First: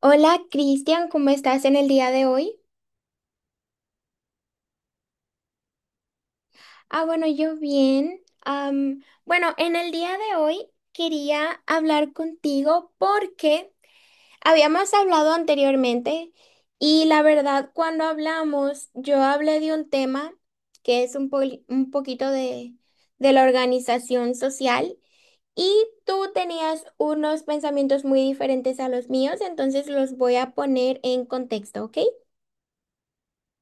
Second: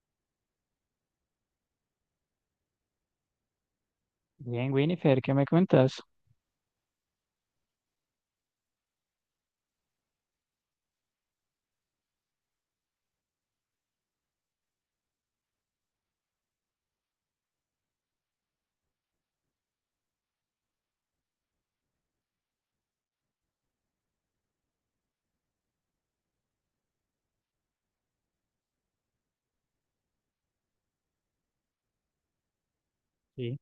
Hola Cristian, ¿cómo estás en el día de hoy? Bien, Winifred, ¿qué me cuentas? Bueno, yo bien. Bueno, en el día de hoy quería hablar contigo porque habíamos hablado anteriormente y la verdad cuando hablamos yo hablé de un tema que es un, un poquito de la organización social y tú tenías unos pensamientos muy diferentes a los míos, entonces los voy a poner en contexto, ¿ok? Sí,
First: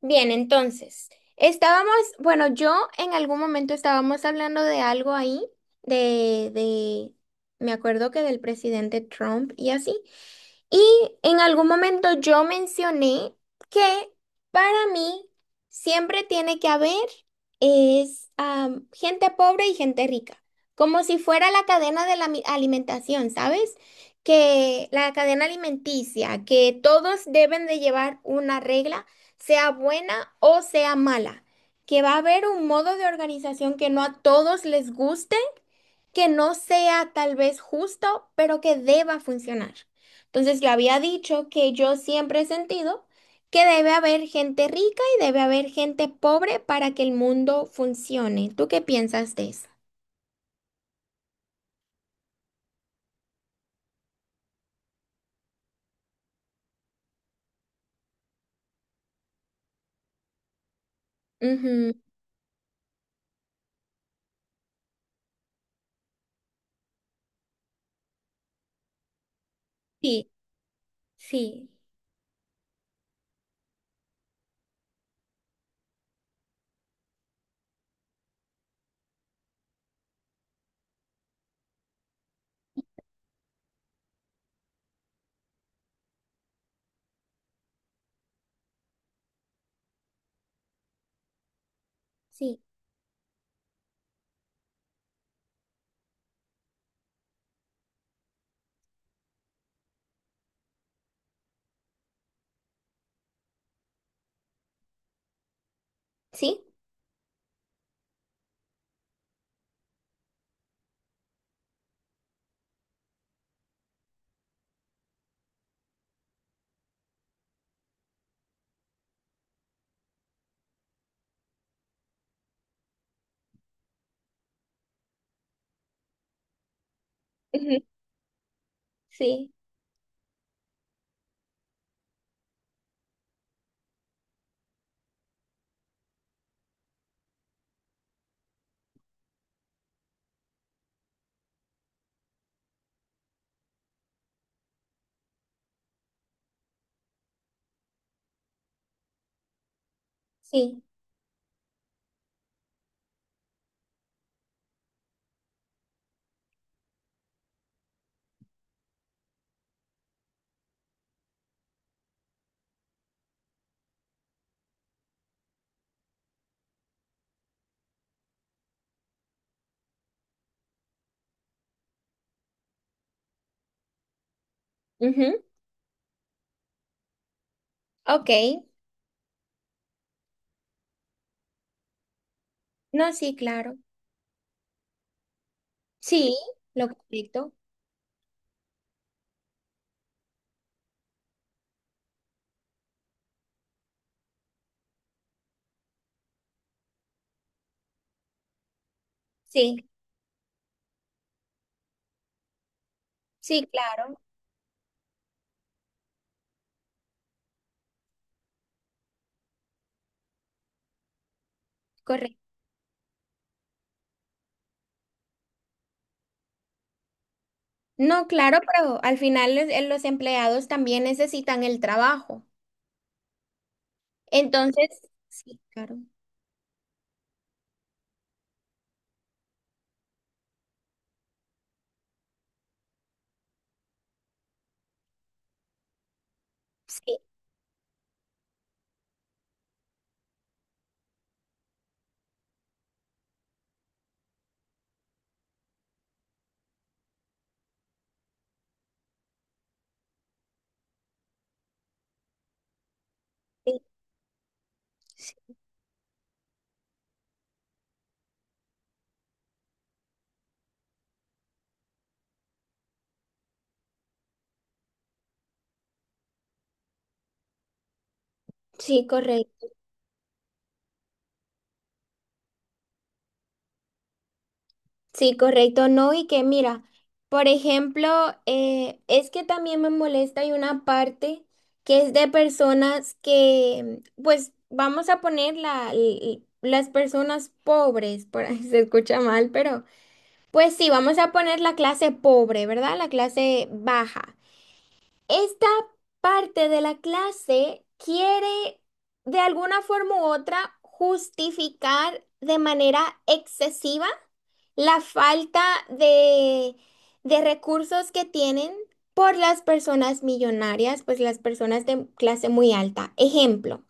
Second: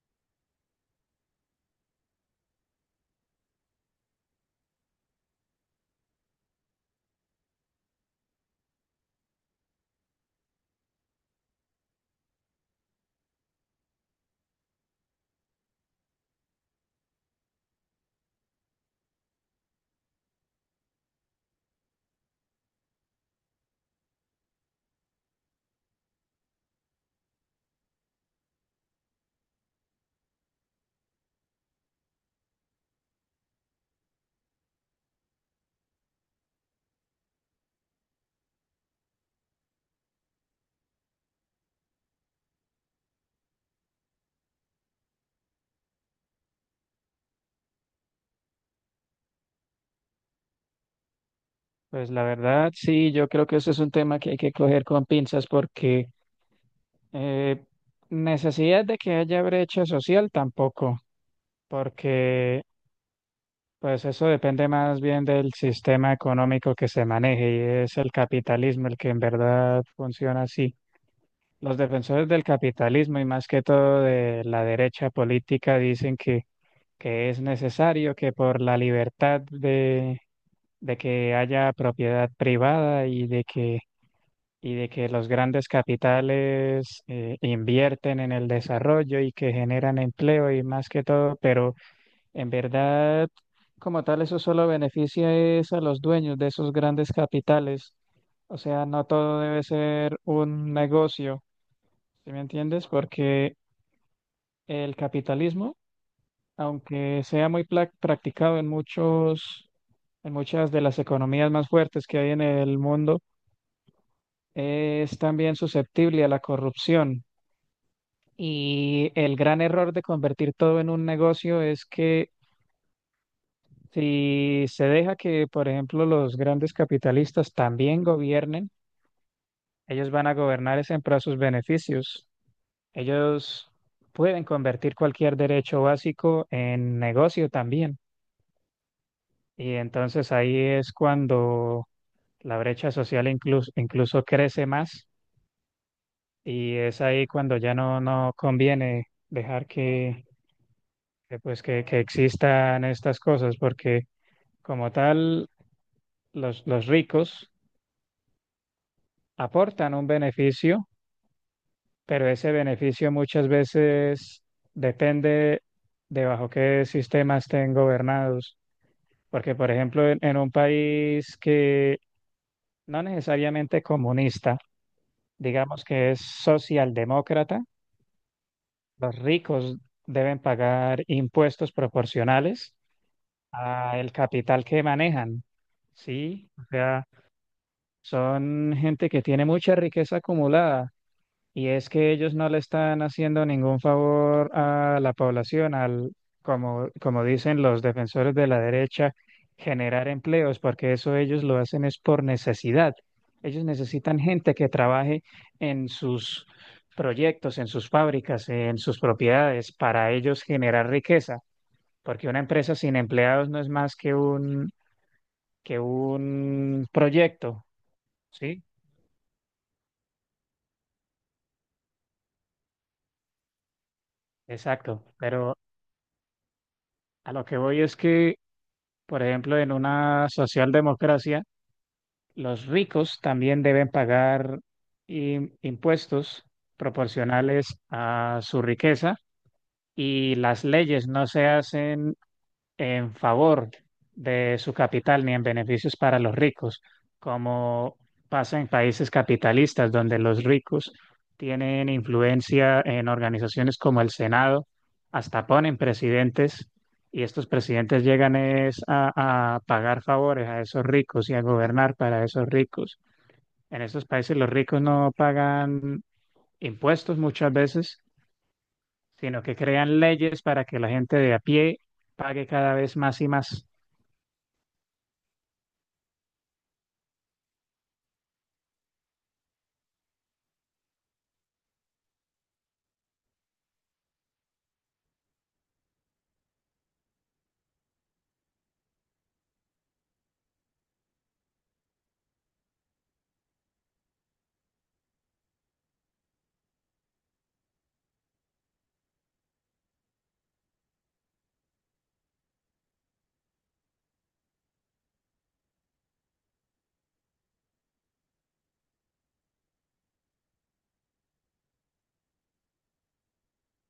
Bien, entonces, estábamos, bueno, yo en algún momento estábamos hablando de algo ahí, de, de, me acuerdo que del presidente Trump y así. Y en algún momento yo mencioné que para mí siempre tiene que haber gente pobre y gente rica, como si fuera la cadena de la alimentación, ¿sabes? Que la cadena alimenticia, que todos deben de llevar una regla, sea buena o sea mala, que va a haber un modo de organización que no a todos les guste, que no sea tal vez justo, pero que deba funcionar. Entonces yo había dicho que yo siempre he sentido que debe haber gente rica y debe haber gente pobre para que el mundo funcione. ¿Tú qué piensas de eso? pues la verdad, sí, yo creo que eso es un tema que hay que coger con pinzas porque eh, necesidad de que haya brecha social tampoco, Ujú. porque pues eso depende más bien del sistema económico que se maneje y es el capitalismo el que en verdad Sí, funciona así. sí, Los defensores del capitalismo y más que todo de la derecha política dicen que es necesario que por la libertad de que haya propiedad privada y de que los grandes capitales invierten en el desarrollo y que generan empleo y más que todo, pero en sí, verdad, como tal, eso solo beneficia es a los dueños de esos grandes capitales. O sea, no todo debe ser un negocio, ¿sí me entiendes? Porque el capitalismo, sí, aunque sea muy practicado en muchas de las economías más fuertes que hay en el mundo, es también susceptible a la corrupción. Y el gran error de convertir todo en un negocio es que si se deja que, por ejemplo, los grandes capitalistas ujú, también gobiernen, sí, ellos van a gobernar es en pro de sus beneficios. Ellos pueden convertir cualquier derecho básico en negocio también. Y entonces ahí es cuando la brecha social incluso crece más y es ahí cuando ya no conviene dejar sí, pues que existan estas cosas, porque como tal, los ricos aportan un beneficio, pero ese beneficio muchas veces depende de bajo qué sistema estén gobernados. Porque, por ejemplo, en un país que no necesariamente comunista, ujú. digamos que es socialdemócrata, Ok, los ricos deben pagar impuestos proporcionales no, sí, claro, al capital que manejan, sí, ¿sí? O lo sea, correcto, son gente que tiene mucha riqueza acumulada y es que ellos no le están haciendo ningún favor a la población, al, como, como dicen los defensores de la derecha, sí, generar empleos, porque eso ellos lo hacen es por necesidad. Ellos sí, claro, necesitan gente que trabaje en sus proyectos, en sus fábricas, en sus propiedades, para ellos generar riqueza, porque una correcto. empresa sin empleados no es más que un proyecto. No, claro, ¿Sí? pero al final los empleados también necesitan el trabajo. Entonces, Exacto, pero sí, claro. a lo que voy es que, por ejemplo, en una socialdemocracia, los ricos también deben pagar impuestos Sí, proporcionales a su riqueza y las leyes no se hacen en favor de su capital ni en beneficios para los ricos, como pasa en países capitalistas donde los ricos tienen influencia en organizaciones sí, como el Senado, sí, hasta ponen presidentes y estos presidentes llegan es a pagar favores a esos ricos y a gobernar para esos ricos. En estos países los ricos no pagan impuestos muchas veces, sí, sino que correcto. crean leyes para que la gente de a pie pague cada vez más y más. Sí, correcto. No, y que mira, por ejemplo, es que también me molesta, hay una parte que es de personas que, pues, vamos a poner las personas pobres, por ahí se escucha mal, pero pues sí, vamos a poner la clase pobre, ¿verdad? La clase baja. Esta parte de la clase quiere de alguna forma u otra justificar de manera excesiva la falta de, de recursos que tienen por las personas millonarias, pues las personas de clase muy alta. Ejemplo,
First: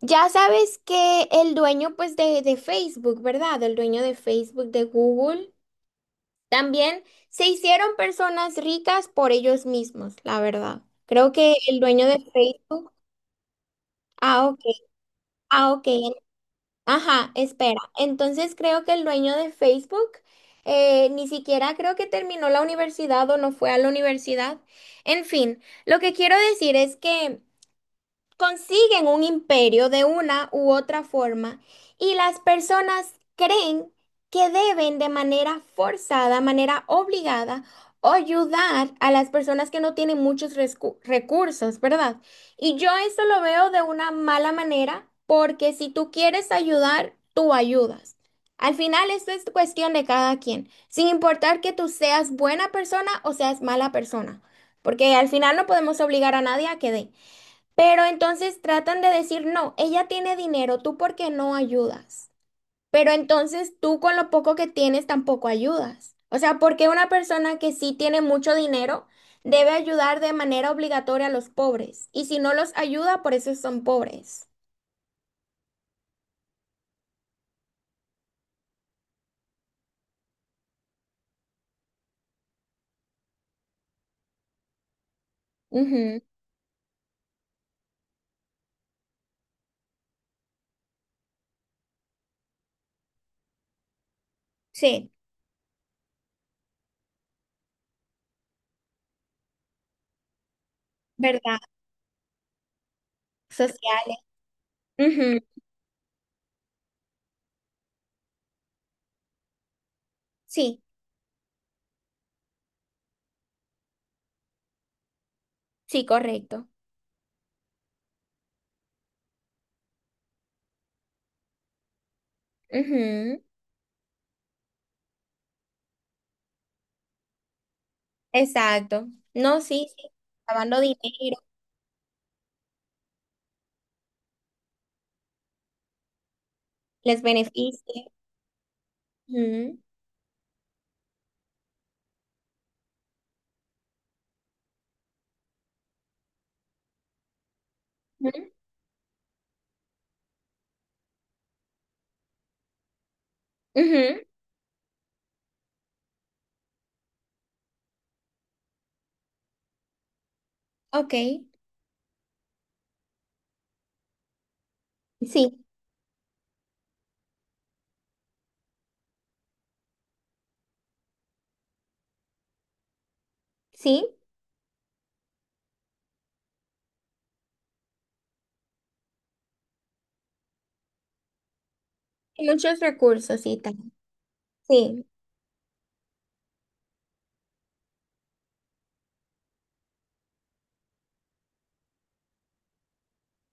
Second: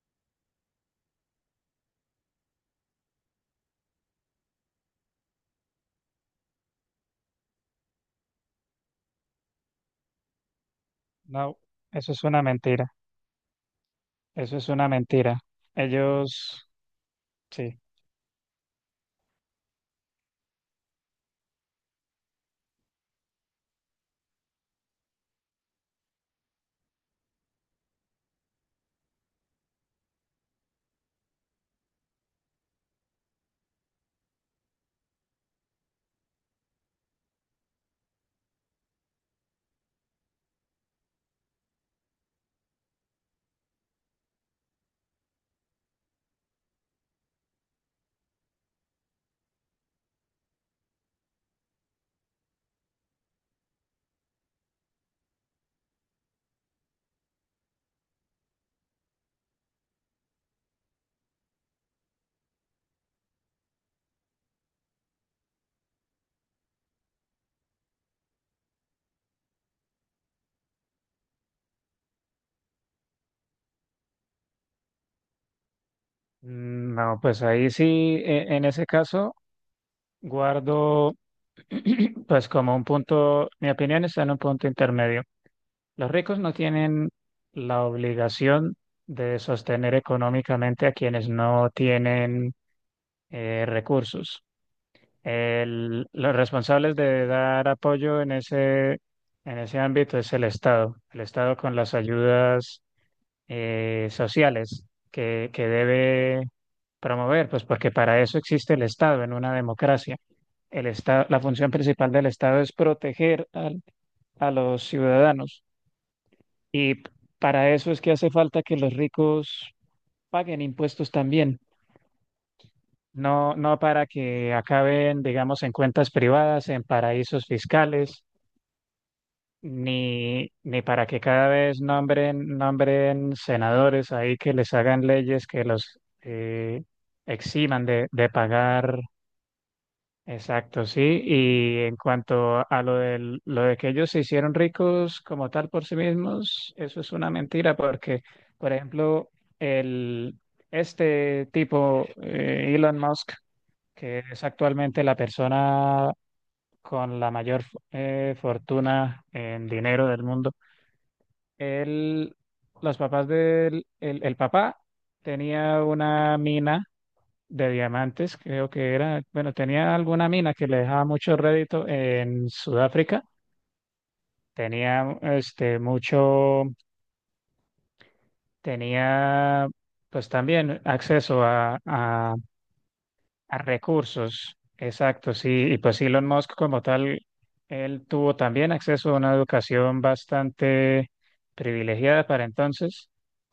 ya sabes que el dueño pues de Facebook, ¿verdad? El dueño de Facebook, de Google. También se hicieron personas ricas por ellos mismos, la verdad. Creo que No, el dueño eso de es una Facebook. mentira, Ah, eso ok. es una mentira. Ah, ok. Ellos, Ajá, espera. sí. Entonces creo que el dueño de Facebook ni siquiera creo que terminó la universidad o no fue a la universidad. En fin, lo que quiero decir es que consiguen un imperio de una u otra forma y las personas creen que deben de manera forzada, manera obligada, ayudar a las personas que no tienen muchos recursos, ¿verdad? Y yo eso lo veo de una mala manera porque si tú quieres ayudar, tú ayudas. Al final, esto es cuestión de cada quien, sin importar que tú seas buena persona o seas mala persona, porque al final no podemos obligar a nadie a que dé. Pero entonces tratan de decir, no, ella tiene dinero, tú por qué no ayudas. Pero entonces tú con lo poco que tienes tampoco ayudas. O sea, ¿por qué una persona que sí tiene mucho dinero debe ayudar de manera obligatoria a los pobres? Y si no los ayuda, por eso son pobres. Mm, no, pues ahí sí, en ese caso, guardo, pues como un punto, mi opinión está en un punto intermedio. Los Ujú. ricos no tienen la obligación de sostener económicamente a quienes no tienen recursos. Sí, Los responsables de dar apoyo en ese ámbito es el Estado. El Estado ¿verdad? con las ayudas Sociales. sociales Ujú. que debe promover, pues porque para eso existe el Estado en una democracia. Sí, El Estado, la función principal del Estado es proteger a los ciudadanos sí, correcto. y para eso es que hace falta que los ricos paguen impuestos también. Ujú. No, no para que acaben, digamos, en cuentas privadas, en paraísos fiscales Exacto. No, sí, sí. ni, Lavando ni para que dinero, cada vez nombren senadores ahí que les hagan leyes que los les eximan de, beneficia. de pagar. Ujú, Exacto, sí. Y en cuanto a lo del, lo de que ellos se hicieron ricos como tal por sí mismos, eso es una mentira porque, ujú, por ejemplo, el, este tipo, Elon Musk, que ujú. es actualmente la persona con la mayor fortuna en dinero del mundo, Ok. él, los papás del el papá Sí, tenía una mina de diamantes, creo que era, bueno, tenía alguna mina que le dejaba mucho rédito en Sudáfrica. sí, Tenía este mucho, tenía pues también acceso a, a y muchos recursos y A tal. recursos, Sí, exacto, sí. Y pues Elon Musk como tal, él tuvo también acceso a una educación bastante privilegiada para entonces.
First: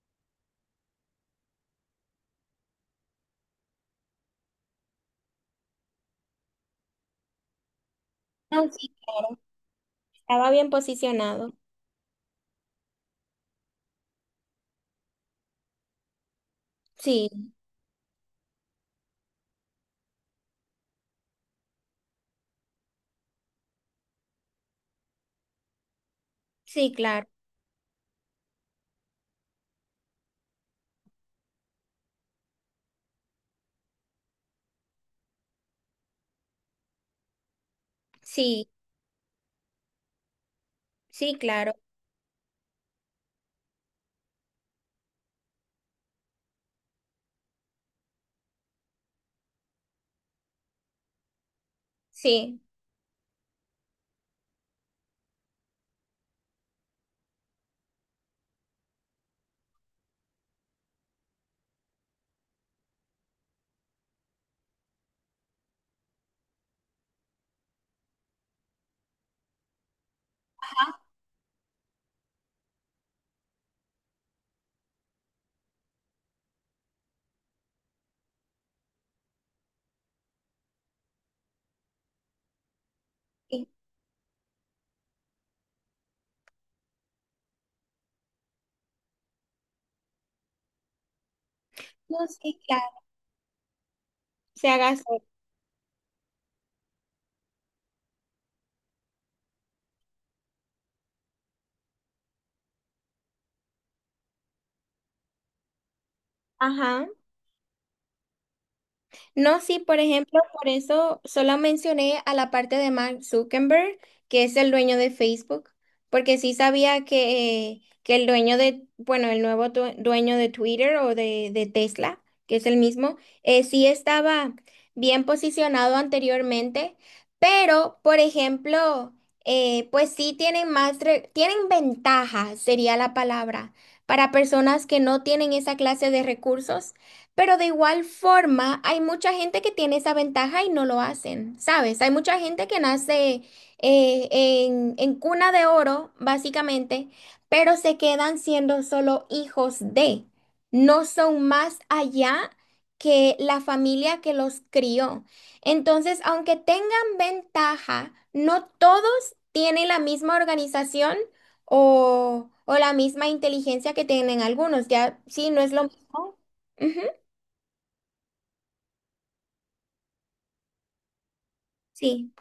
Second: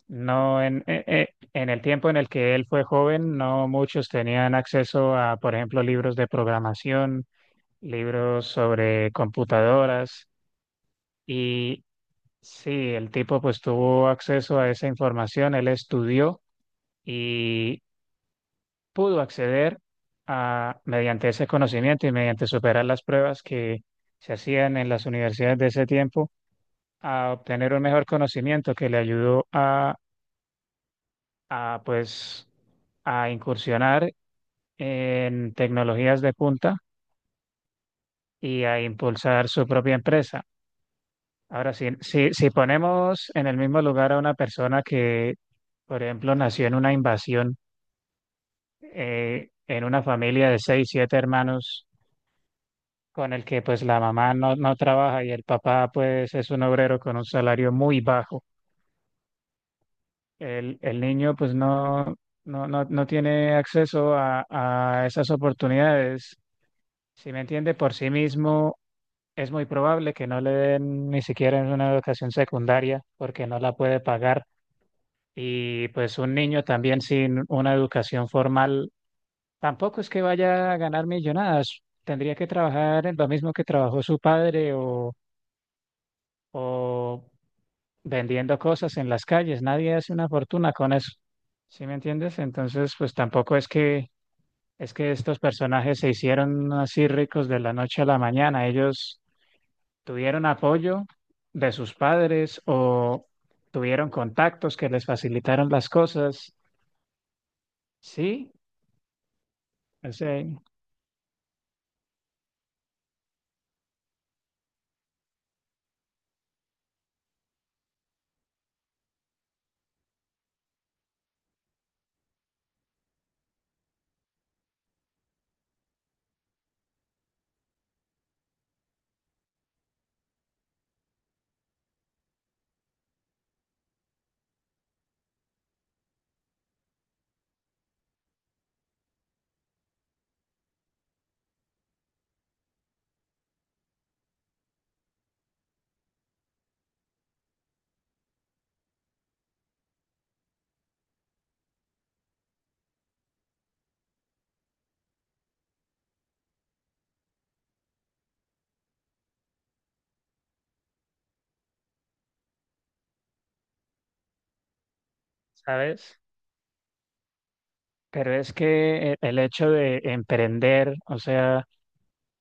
No en el tiempo en el que él fue joven, no muchos tenían acceso a, por ejemplo, libros de programación, libros no, sí, sobre claro. computadoras. Estaba bien posicionado. Y sí, el tipo pues tuvo acceso a esa información, él estudió, Sí, pudo acceder a, mediante ese conocimiento y mediante superar las pruebas que se hacían en las universidades de ese tiempo, sí, claro. a obtener un mejor conocimiento que le ayudó a, pues, a incursionar en tecnologías de punta y Sí, a impulsar su propia empresa. sí, claro. Ahora, si ponemos en el mismo lugar a una persona que, por ejemplo, nació en una invasión, en una familia de 6, 7 hermanos, Sí. con el que pues la mamá no trabaja y el papá pues es un obrero con un salario muy bajo. El niño pues no tiene acceso a esas oportunidades. Si me entiende, por sí mismo es muy probable que no le den ni siquiera una educación secundaria porque no la puede pagar. Y pues un niño también sin una educación formal tampoco es que vaya a ganar millonadas. Tendría que trabajar en lo mismo que Sí. trabajó su padre o vendiendo cosas en las calles, nadie hace una fortuna con eso. ¿Sí me No, entiendes? sí, Entonces, claro. pues tampoco es que Se es haga. que estos personajes se hicieron así ricos de la noche a la mañana. Ellos tuvieron apoyo de sus padres o tuvieron contactos que les facilitaron las cosas. Ajá. Sí, No, sí, por o ejemplo, sea, por eso solo mencioné a la parte de Mark Zuckerberg, que es el dueño de Facebook, porque sí sabía que el dueño de, bueno, el nuevo dueño de Twitter o de Tesla, que es el mismo, sí estaba bien posicionado anteriormente, pero, por ejemplo, pues sí tienen más, tienen ventaja, sería la palabra, para personas que no tienen esa clase de recursos, pero de igual forma, hay mucha gente que tiene esa ventaja y no lo hacen, ¿sabes? Hay mucha gente que nace en cuna de oro, básicamente, pero se quedan siendo solo hijos de, no son más allá que la familia que los crió. Entonces, aunque tengan ventaja, no todos tienen la misma organización o la misma inteligencia que tienen algunos, ya sí, no es lo ¿sabes? mismo. Ujú. Pero es que el hecho de emprender, o sea, Sí.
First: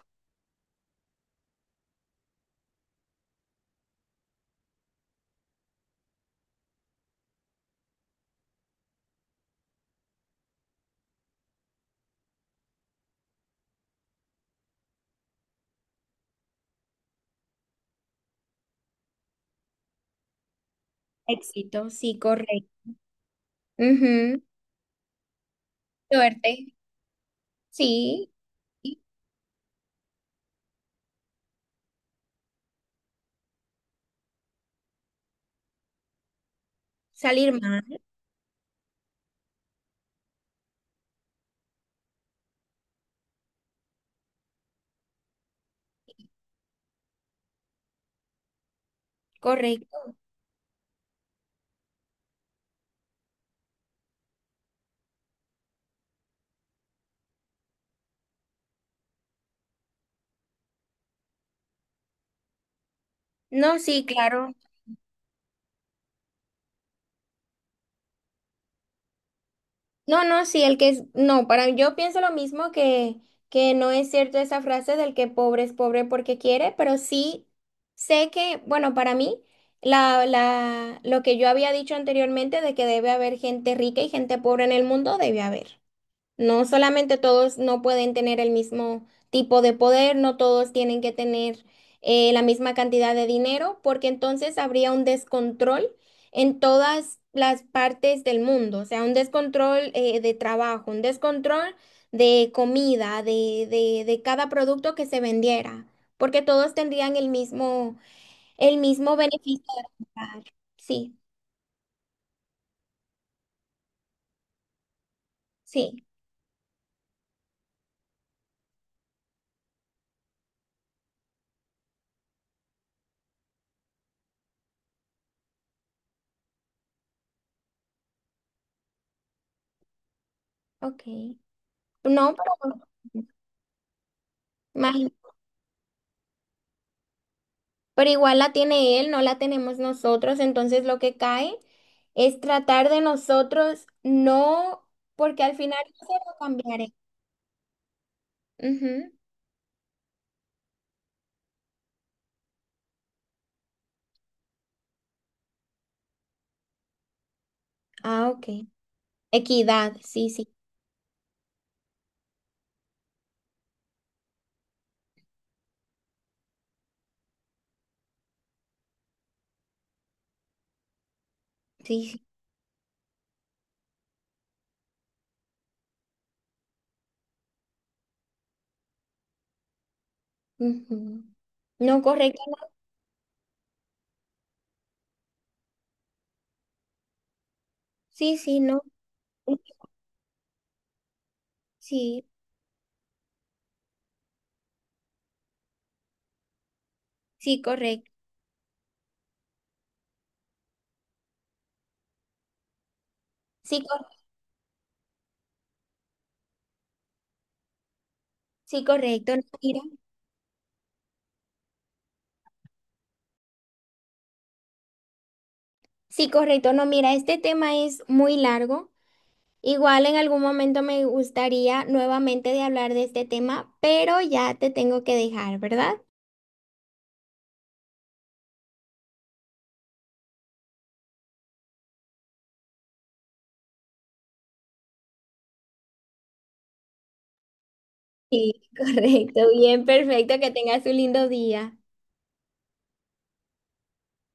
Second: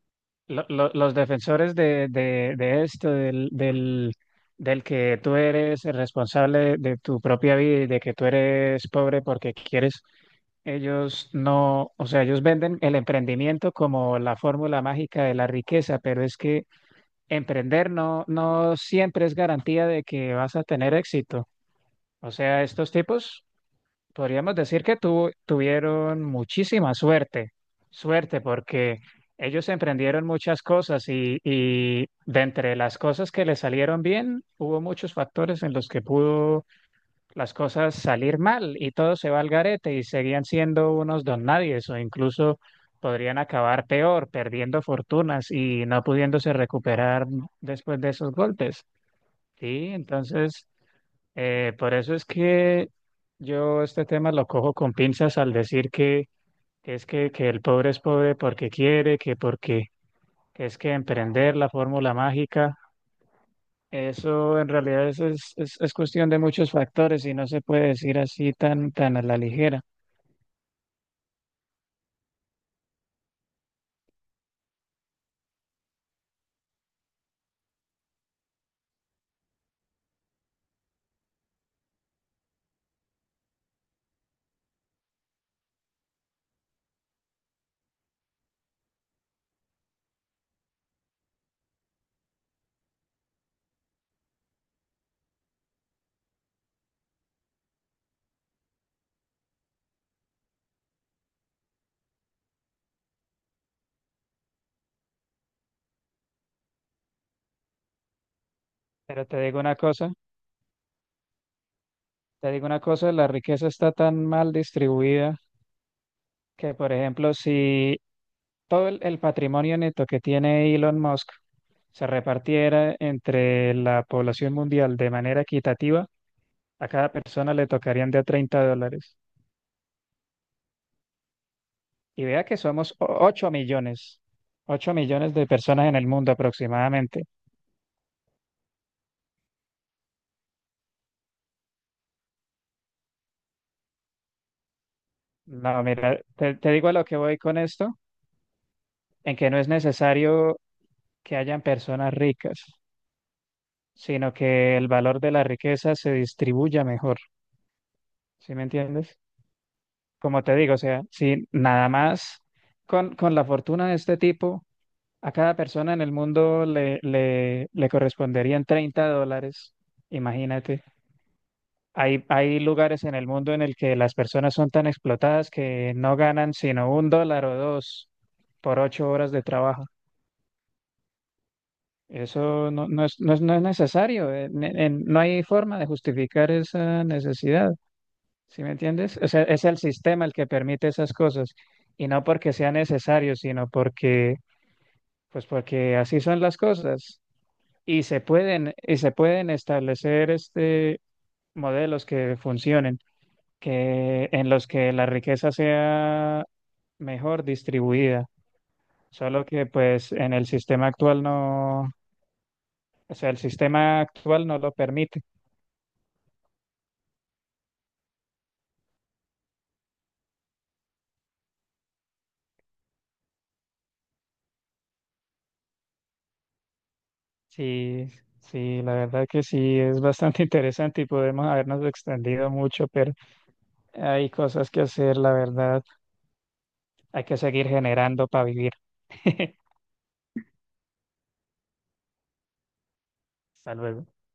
los defensores de esto, del que tú eres el responsable de tu propia vida y de que tú eres pobre porque quieres, ellos no, o sea, ellos venden el emprendimiento como la fórmula mágica de la riqueza, pero es que emprender no, no siempre es garantía de que vas a tener éxito. Éxito, sí, O sea, correcto. estos tipos Ujú. podríamos decir que tuvieron Suerte, muchísima suerte, sí. suerte porque Y ellos emprendieron muchas cosas y de entre las cosas que les salieron bien, hubo muchos factores en los que pudo salir las cosas mal, salir mal y todo se va al garete y seguían siendo unos don nadies o incluso podrían acabar peor, perdiendo fortunas y no pudiéndose recuperar después de esos golpes. Sí, correcto. entonces... por eso es que yo este tema lo cojo con pinzas al decir que es que el pobre es pobre porque quiere, que porque que es que emprender la fórmula mágica, No, sí, claro. eso en realidad es cuestión de muchos factores y no se puede decir así tan, tan a la ligera. No, no, sí, el que es, no, para, yo pienso lo mismo que no es cierto esa frase del que pobre es pobre porque quiere, pero sí sé que, bueno, para mí, lo que yo había dicho anteriormente de que debe haber gente rica y gente pobre en el mundo, debe haber. No solamente todos no pueden tener el mismo tipo de poder, no todos tienen que tener la misma cantidad de dinero, porque entonces habría un descontrol en todas las partes del mundo, o sea, un descontrol de trabajo, un descontrol de comida, de cada producto que se vendiera, porque todos tendrían el mismo Pero te digo beneficio una de cosa, comprar. Sí, te digo una cosa, la riqueza está tan mal distribuida sí, que, por ejemplo, si todo el patrimonio neto que tiene Elon Musk se repartiera entre la población mundial de manera equitativa, a cada persona le tocarían de a 30 dólares. ok. Y No, vea que pero... somos ocho imagínate. millones de personas en el mundo aproximadamente. Pero igual la tiene él, no la tenemos nosotros, entonces lo que cae es tratar de nosotros, no, porque al final No, yo se mira, lo te digo a cambiaré. lo que voy con esto, Ujú. en que no es necesario que hayan personas ricas, sino que el valor de la riqueza se distribuya mejor. Ah, ok. ¿Sí me entiendes? Equidad, sí, Como sí, te digo, o sea, si nada más con la fortuna de este tipo, a cada persona en el mundo le corresponderían 30 dólares. Imagínate. sí, Hay, sí. hay lugares en el mundo en el que las personas son tan explotadas que no ganan sino un dólar o dos por 8 horas de trabajo. Ujú. No, correcto, Eso no. no es necesario. No hay forma de justificar esa necesidad. Sí, sí, ¿Sí me no. entiendes? O sea, es el sistema el que permite esas cosas y no Sí, porque sea necesario, sino porque, pues porque así son las cosas sí, y correcto. se pueden establecer este modelos que funcionen, Sí, cor- que en los que la riqueza sea mejor distribuida. sí, correcto. No, Solo que mira. pues en el sistema actual no, o sea, el sistema actual no lo permite. Sí, correcto. No, mira, este tema es muy largo. Igual en algún momento me gustaría nuevamente de hablar de este tema, pero ya te tengo que dejar, ¿verdad? Sí, sí, la verdad que sí es bastante interesante y podemos habernos extendido mucho, pero hay cosas que hacer, la verdad. Hay que seguir generando para Sí, vivir. correcto. Bien, perfecto. Que tengas un lindo día. Hasta luego.